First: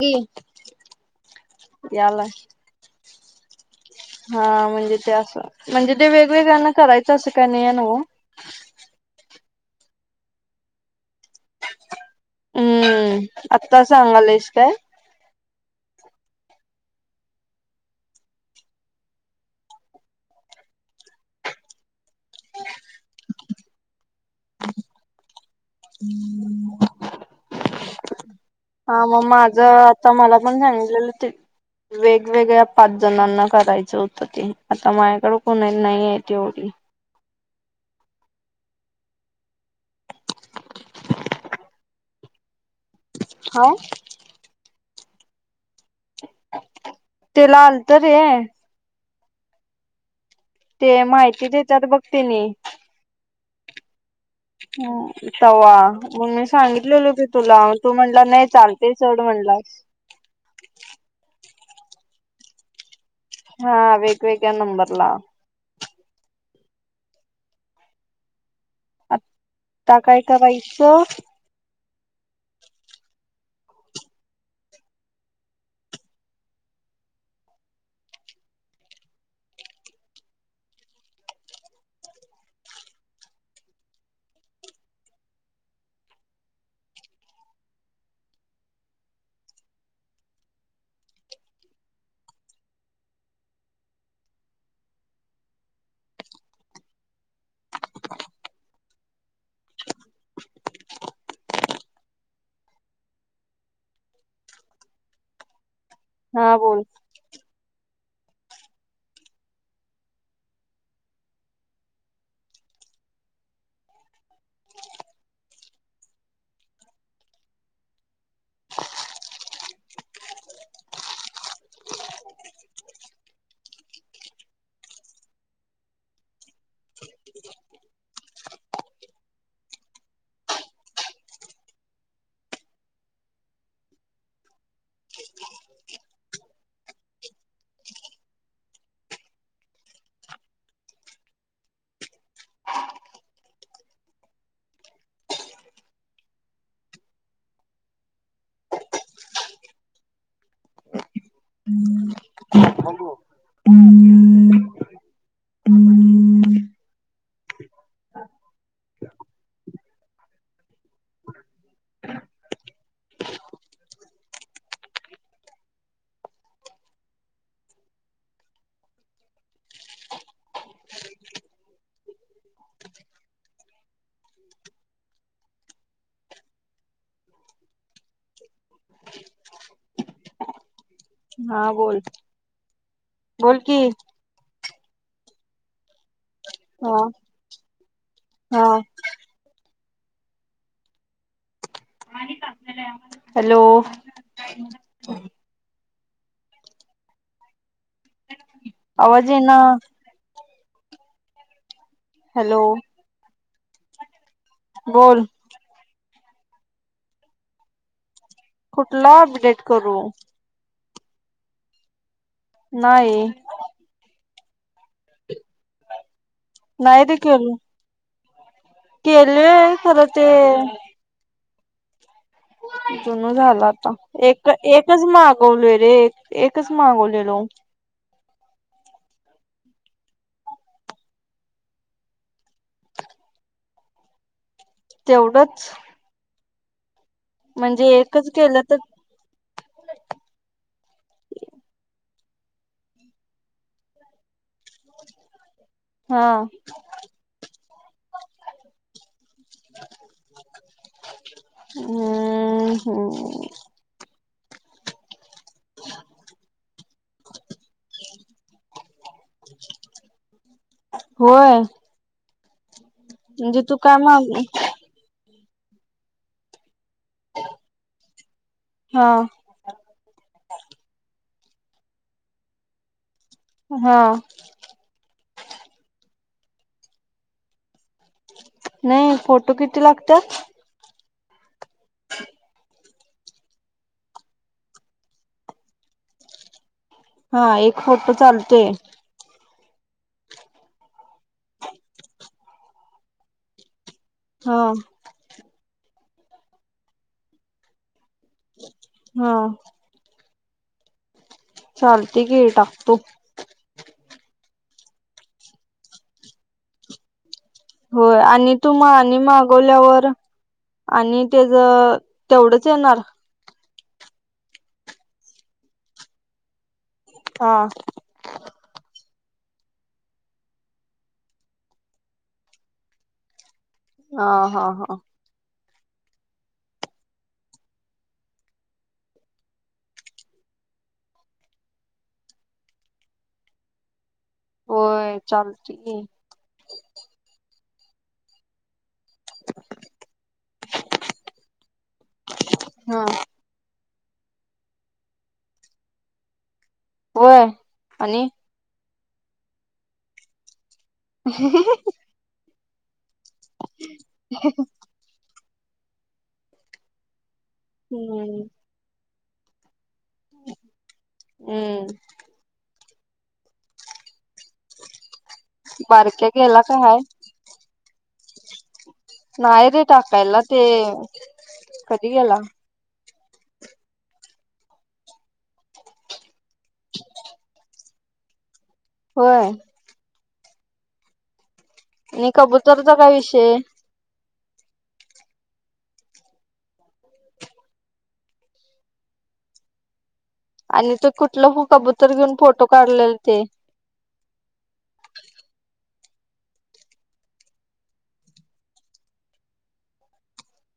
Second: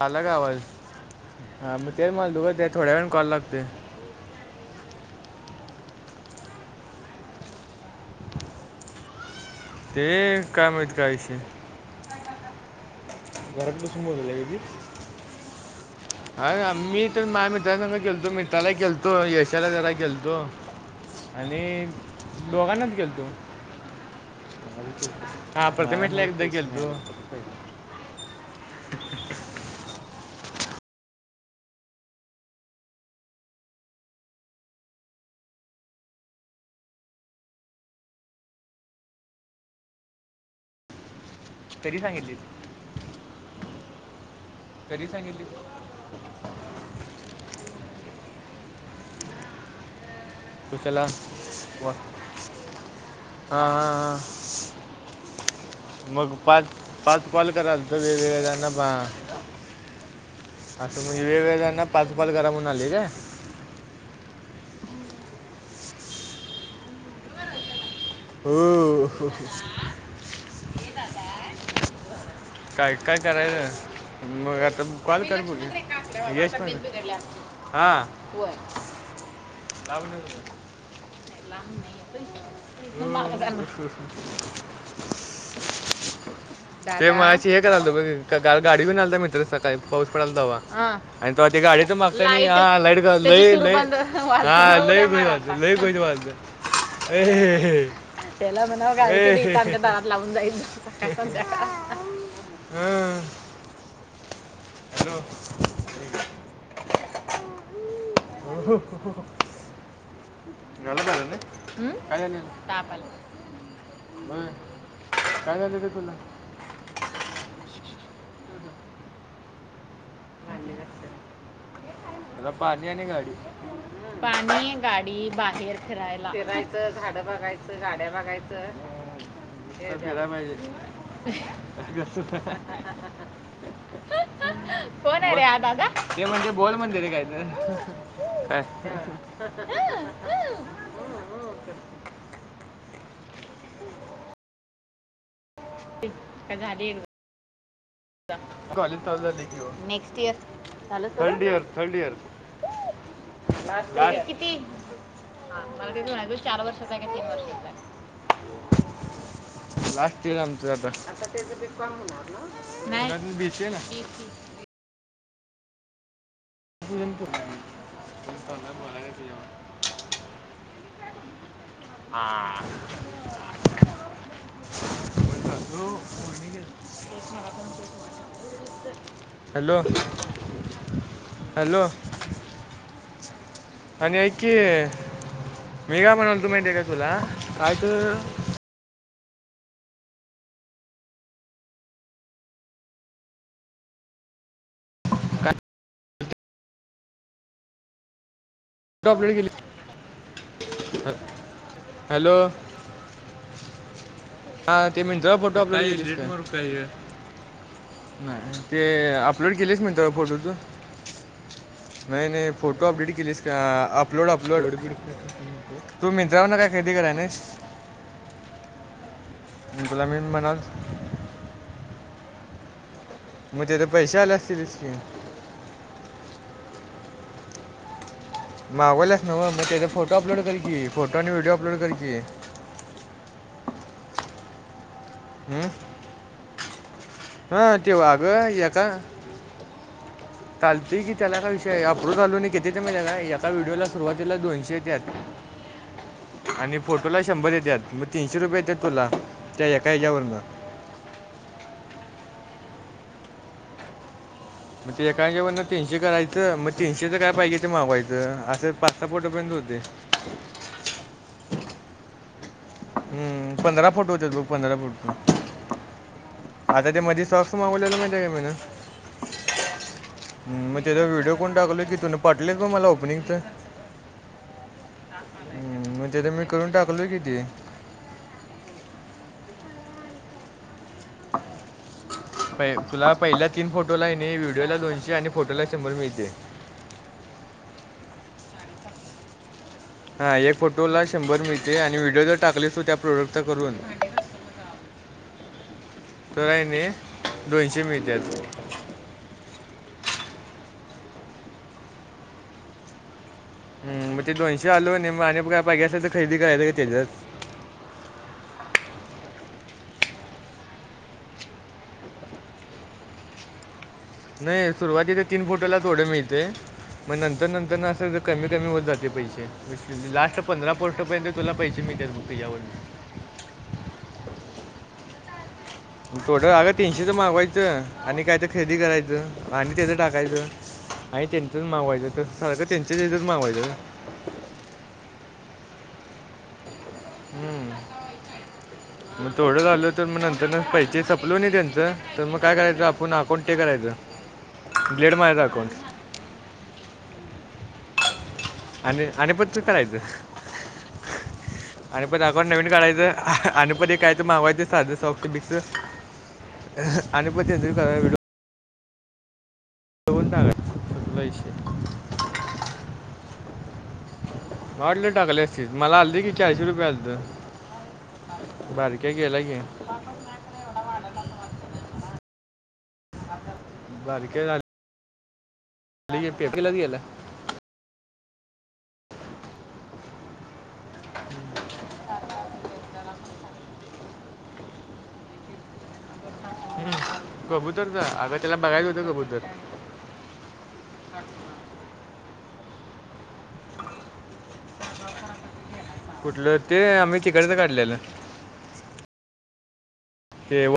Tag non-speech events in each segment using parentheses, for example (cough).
की अलग आवाज हा मग तेल याला माल दुघच थोड्या वेळण कॉल लागते हा म्हणजे ते असं म्हणजे ते वेगवेग्यांना करायचं असं का नाही न ते काय माहत कायशी हम्म आता सांगालाश काय अ मी तर माझ्या मित्रां सग खेळतो मित्राला खेळतो यशाला जरा खेळतो आणि दोघांनाच गेल तू हा प्रथमेटल्या एक द गेल् हा मग माझ आता मला पण सांगलेलं ते वेगवेगळ्या पाच जणांना करायचं होतं ते आता माझ्याकडं कोुणा नाही आहेत एवढी तरी सांगितली हा कधी सांगितली तेला आल तर आहे ते कुशाला माहिती देतात वा- बघते न हा हा हा ह वा मग मी पाच सांगितलेले होते पाच कॉल तुला कराल तू तर म्हणला वेगवेगळ्या नाही जणांना पा चालते चढ म्हणलास असं म्हणजे वेगवेगळ्यांना पाचपाल करा म्हून आले का हा वेगवेेगळ्या नंबर ला हो आता काय करायचं काय काय करायच मग आता कॉल कर ब यश पण हा म (inaudible) ते म हे कराल गाडी ब आलता म्र सकाळी पाऊस पडला हवा आणि ते गाडीच माग हा लाट ल हा लय को वा लई को वाज नाही अ त्याला म्हणा काांच्या दरात लावून जाईल हम् हॅलो हा बोल (inaudible) गढले का होय काय झालं ते तुला (inaudible) मला पाणीने गाडी पाणी गाडी बाहेर फिरायला फिरायचं झाड बघायचं गाड्या बघायचं खला पाहिजे (inaudible) कोण आहे रे आ दादा हे म्हणजे बोल म्हणते रे काय तर अ अ त क झाली कॉलेज चा next year third year third year किती? ह मला ते म्हणाय तु चार वर्षाचा आहे का तीन वर्षाचा आहे. लास्ट ईयर आमचं आता. (unintelligible) (unintelligible) आ. (unintelligible) हॅलो. हा हॅलो बोल बोल की आणि ऐक की मी का म्हणल तू माहिती आहे का हा तुला काय तर हा हॅलो. का फोटो आवाज अपलोड ये केली ना. हॅलो. हा ते मी बोल ज फोटो आपला. (unintelligible) नाही ते कुठला अपलोड अपडेट केलेच म करू तर फोटोच म फोटोपडेट नाही केलीस का अपलोड अपलोड तू मंत्राना काय खेदी नाही करा ते नास केल केले खरं ते गुलामीन बनल जुन मग झाला त्याचे आता पैसे आले एक असतीलच की एकच मागवलय रे मागवले. हॅलो. मागलास नव मग त्याचा फोटो अपलोड कर क फोटो आणि व्हिडिओ अपलोड करचे. (unintelligible) तेवढंच. हा म्हणजे तेव अग एकच केलं या तर का चालते की त्याला का विय अप्रू लून घेते ते म्ह एका व्हिडिओला सुरुवातीला दोनशे देत्यात. हा आणि फोटोला शंभर येतात मग तीनशे रुपये येतात तुला त्या एका ह्याच्यावरून हम्म. हम्म्म. म्हणजे एक काय जेवण ना तीनशे करायचं मग तीनशेच काय पाहिजे ते मागवायचं असे पाच सहा पोटापर्यंत होते होय. हम्म म्हणजे तू पंधरा काय फुट होत माग बघ पंधरा फूट. आता ते मध सॉक्स मागवलेलं मा त्या गमन हा मग त्याचा व्हिडिओ कोण टाकलय किथून पाटल ब मला ओपनिंगंच हा. हम्म मग तेथ मी करून टाकलोय किती नाही फोटो किती लागतात. प तुला पहिला तीन फोटो ला येणे व्हिडिओला दोनशे आणि फोटोला शंभर मिळते. हा एक फोटो चालतोय. हा एक फोटो ला शंभर मिळते आणि व्हिडिओ जर टाकले त त्या प्रोडक्टच करून हा. त आहे नाही दोनशे मीटर. हा. चालते घी टाकतू हम मग ते दोनशे आलू आणि आणि बघ पाहिे असेल तर खरेदी करायचं का ते. होय आणि तुम्हा आणि मागवल्यावर आणि तेच तेवढंच येणार. नई सुरुवातीच्या तीन फोटोला थोड मिळतय मग नंतर हा नंतरन अस कमी कमी होत जाते पैसे, (unintelligible) लास्ट पंधरा पोस्टपर्यंत तुला पैसे मिळत्यात बग तेज्यावरन हा हा हा. टोटल अगं तीनशेच मागवायचं आणि काय त खरेदी करायचं आणि त्याचं टाकायचं. नाही त्यांचच मागवायचं त सारखं त्यांच्या (unintelligible) मागवायचं ग होय चालते की हम्म. मग थोडं झालो तर मग नंतरन पैसे संपलो कनई तेंच, तर मग काय करायचं हा आपण अकाउंट ते करायचं. ब्लेड मायचा अकाऊंट वय आणि आणि आणि (unintelligible) काढायचं आणि परत अकाउंट नवीन काढायचं. आणि (unintelligible) काय तर मागवायच साधं सॉपत बिक्स आणि (unintelligible) हम्म (unintelligible) सपला विषय हम्म मला वाटलं टाकाल असशील, मला आलते कि चाळशे रुपये आलत नाई रे टाकायला, ते कधी गेला? (unintelligible) बारक्या झा (unintelligible) होय. हम्म आणि कबूतरचा काय विषय हम् कबूतरचा अगं त्याला बघायचं होतं कबूतर आणि त कुठलं कबूतर घेऊन फोटो काढलेल ते कुठलं ते आम्ही तिकडच काढलेलं केव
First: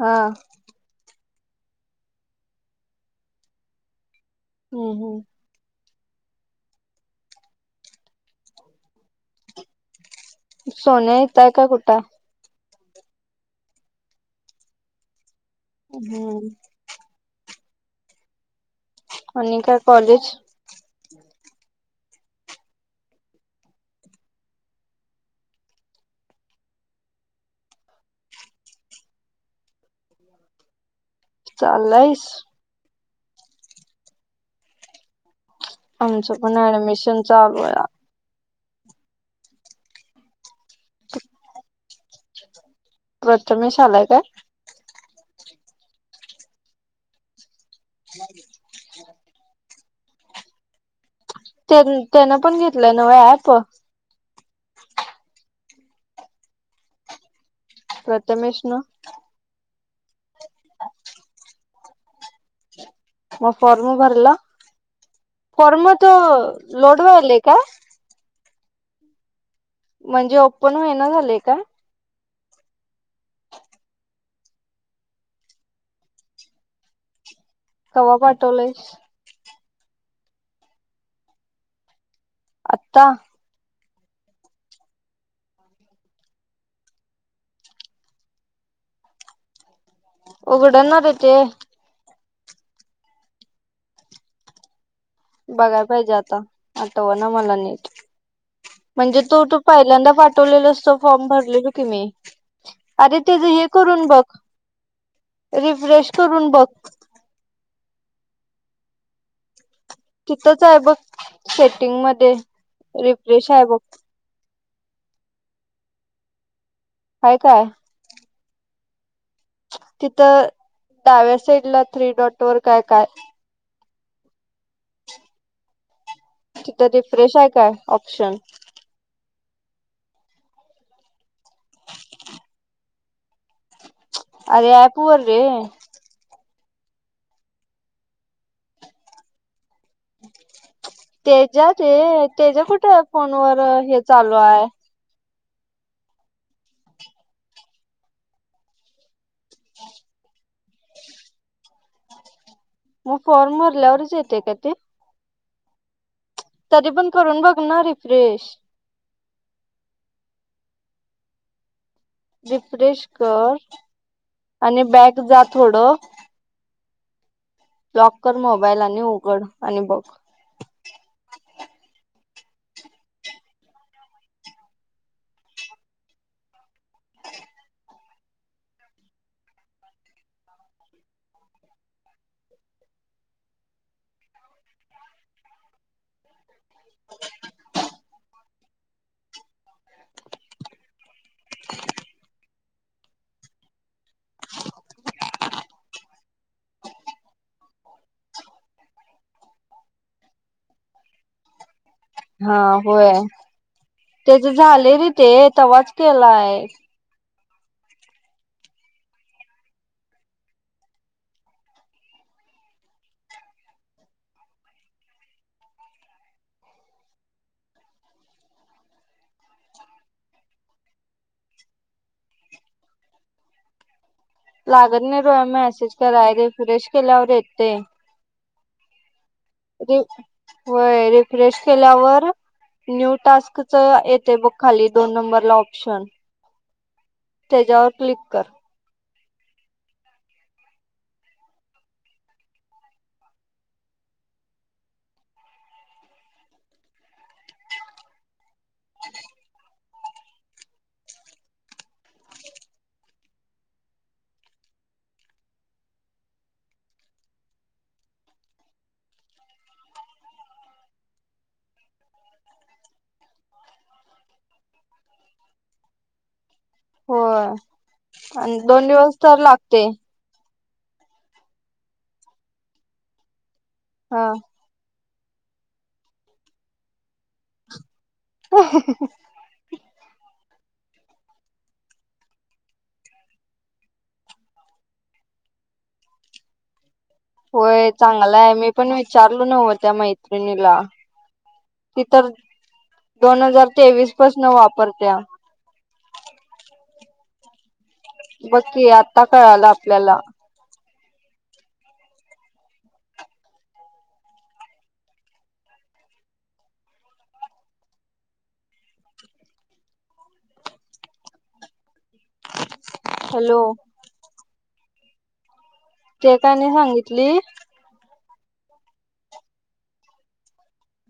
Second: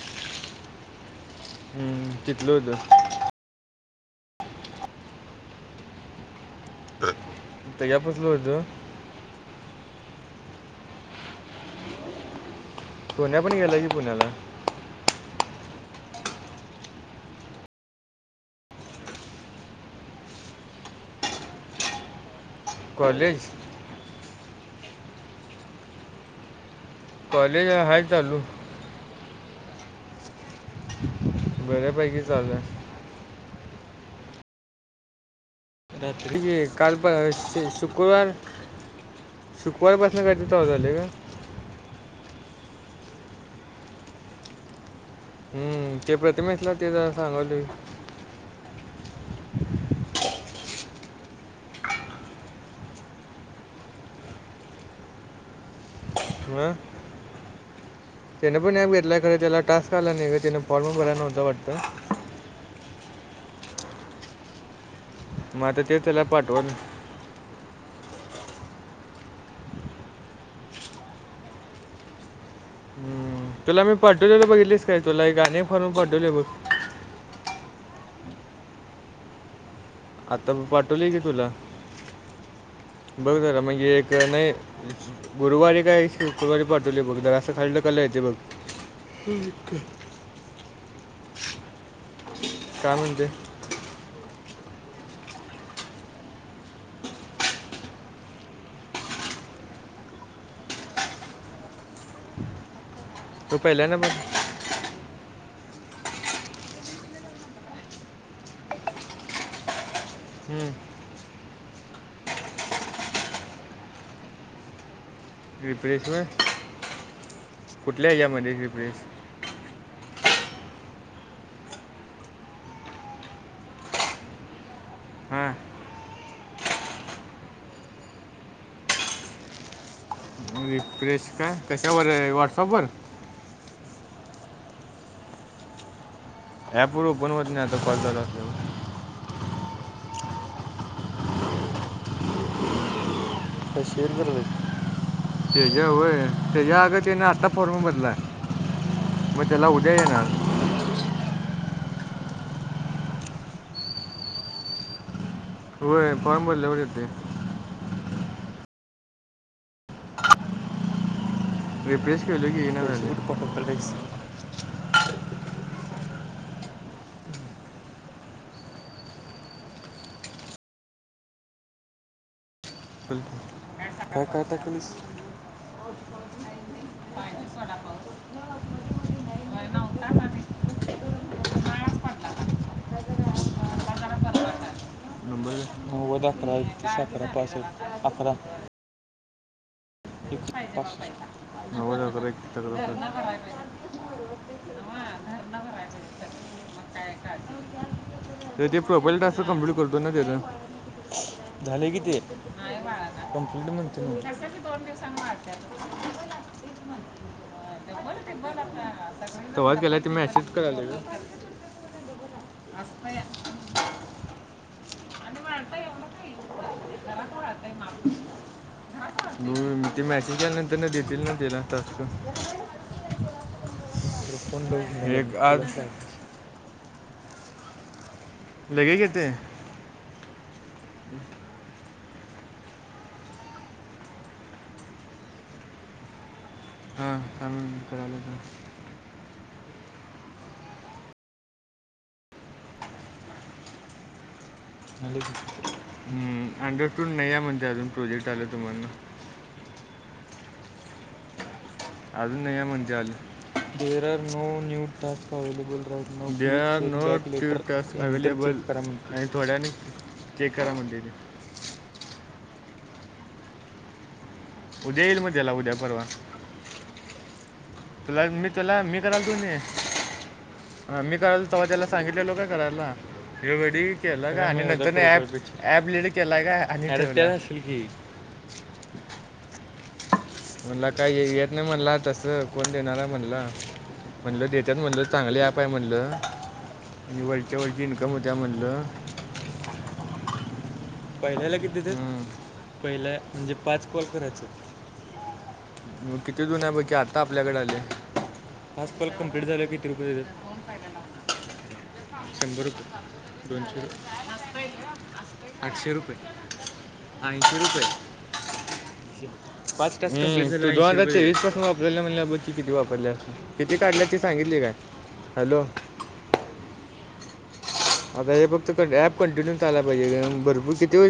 हा हम्म तितल त होम हो त यापसल होत सोन येतय काय कुठ पुण्या पण गेला की पुण्याला अ हम्म. अणी काय कॉलेज? कॉलेज कॉलेज अ हाय चालू बऱ्या पैकी चाललायस चालू आय आमचं रात्री पण काल प ऍडमिशन शे चालू आहे. शुक्रवार शुकुरवार पासन काय तर चालू झालय ग प्रथमेश आलाय काय? हम्म ते प्रथिमेतला ते जरा सांगलोय नाही त्यान पण घेतलंय नव ऍप हम त्याने प्रथमेश पण न नप घेतला खर त्याला टास्क आला नाही का त्याने फॉर्म प भरायला नव्हता वाटत मग फॉर्म भरलं मग आता फॉर्म ते त त्याला पाठवलं लोडवायले का म्हणजे ओपन वयना झाले का हम्म, तुला मी पडवले बघितलीस काय तुला एक अनेक फरून पडवले बघ कवा पाटोलास आता पाठवलीय की तुला आत्ता बघ जरा मणे एक नाही गुरुवारी काय शुक्रवारी पाठवली बघ राचं खाल्लं कलं येत बघ एक उघडणार य ते काय म्हते बघायला पाहिजे आता आठव ना मला नीट म्हणजे तो तू पहिल्यांदा पाठवलेल असत फॉर्म भरलेल कि मी अरे ते तो हे पहिला करून नंबर बघ रिफ्रेश करून बघ तिथंच आहे बघ सेटिंग मध्ये रिफ्रेश आहे बघ रिफ्रेश म हाय काय? कुठल्या हमध्येध्ये रिफ्रेश तर डाव्या साईड ला थ्री डॉट वर काय काय हां तिथ रि फ्रेश आहे काय ऑप्शन प्रेश काय कशावर व्हॉटसअप वर अर या पू वर ॲप वर ओपन होत नाही नाता कल लते तेजात तेज कुठ फोन वर हे चालू आहे त्याच्या वय त्याच्या अग त्याने आत्ता फॉर्म बदलाय मग त्याला उद्या येणार मग फॉरमरलारचेत का ते होय फॉर्म बदल्यावर तरी येते पण करून बघणार रे फ्रेश रिफ्रेश केलं की येणार रिफ्रेश झाले कर, आणि बॅग जा थोडं. लॉककर मोबाईल आणि उघड आणि बघ ब का काता कलीस (unintelligible) पाऊस नव्हताच आधी उन्हाळाच पडला का कोत अ खरा काखरा पास आखरा. नव (unintelligible) (inaudible) तर ते प्रोबाईल टास्क कमप्लीट करतो ना त्या झाले की हा होय कम्प्लीट म्हणजे त्याच झाले रे ते तवाच केलाय. तेवच गेला ते मेसेज कळालं ग! असस्ते (unintelligible) (unintelligible) (unintelligible) हम्! ते मॅसेंजच्याल्यानंतर ना देतील ना दिला तस्क लागत नाही रोया मेसेज कराय रे फ्रेश केल्यावर येते. लगे घेते होय रिफ्रेश केल्यावर... न्यू टास्क च येते बघ खाली दोन नंबरला ऑप्शन... हा करायलो त्याच्यावर क्लिक करायलो.... कर म अंडर टूून नाही आहे म्हणजे अजून प्रोजेक्ट आला तुम्हाला... (unintelligible) अजून नाही म्हणजे आली there are no new task available rot there are no new task available... थोड्या वेळानी (unintelligible) उद्या येईल मग त्याला उद्या, परवा.... होय तुला मी आणि दोन दिवस तर लागते. ह मी करायल तेव्हा त्याला सांगितलेलो का करायला ह वडी हा केला का आणि नंतरही ॲप ॲप लीड केला का आणि... अ (unintelligible) म्हणला काय येत नाही म्हणला तस कोण देणार आहे म्हणला..... म्हणल देतात म्हणल चांगलं ॲप आहे म्हणलं... आणि वळच्या वळची इन्कम होत्या म्हणलं (unintelligible) पहिल्याला किती ते ती तर दोन हजार तेवीस पासन वापरत्या मग किती जून आहे बाकी आता बघ की पाच कॉल आता कंप्लीट झाले कळला किती रुपये आपल्याला... देतात शंभर रुपये, दोनशे रूपये... आठशे रुपये, ऐंशीे रुपये... (unintelligible) पहिलं या हॅलो किती काढल्याची सांगितली काय? हॅलो.. एकाने सांगितली... आता हे फक्त क ऍप कंटिन्यू चालाय पाहिजे भरपूर किती वेळ....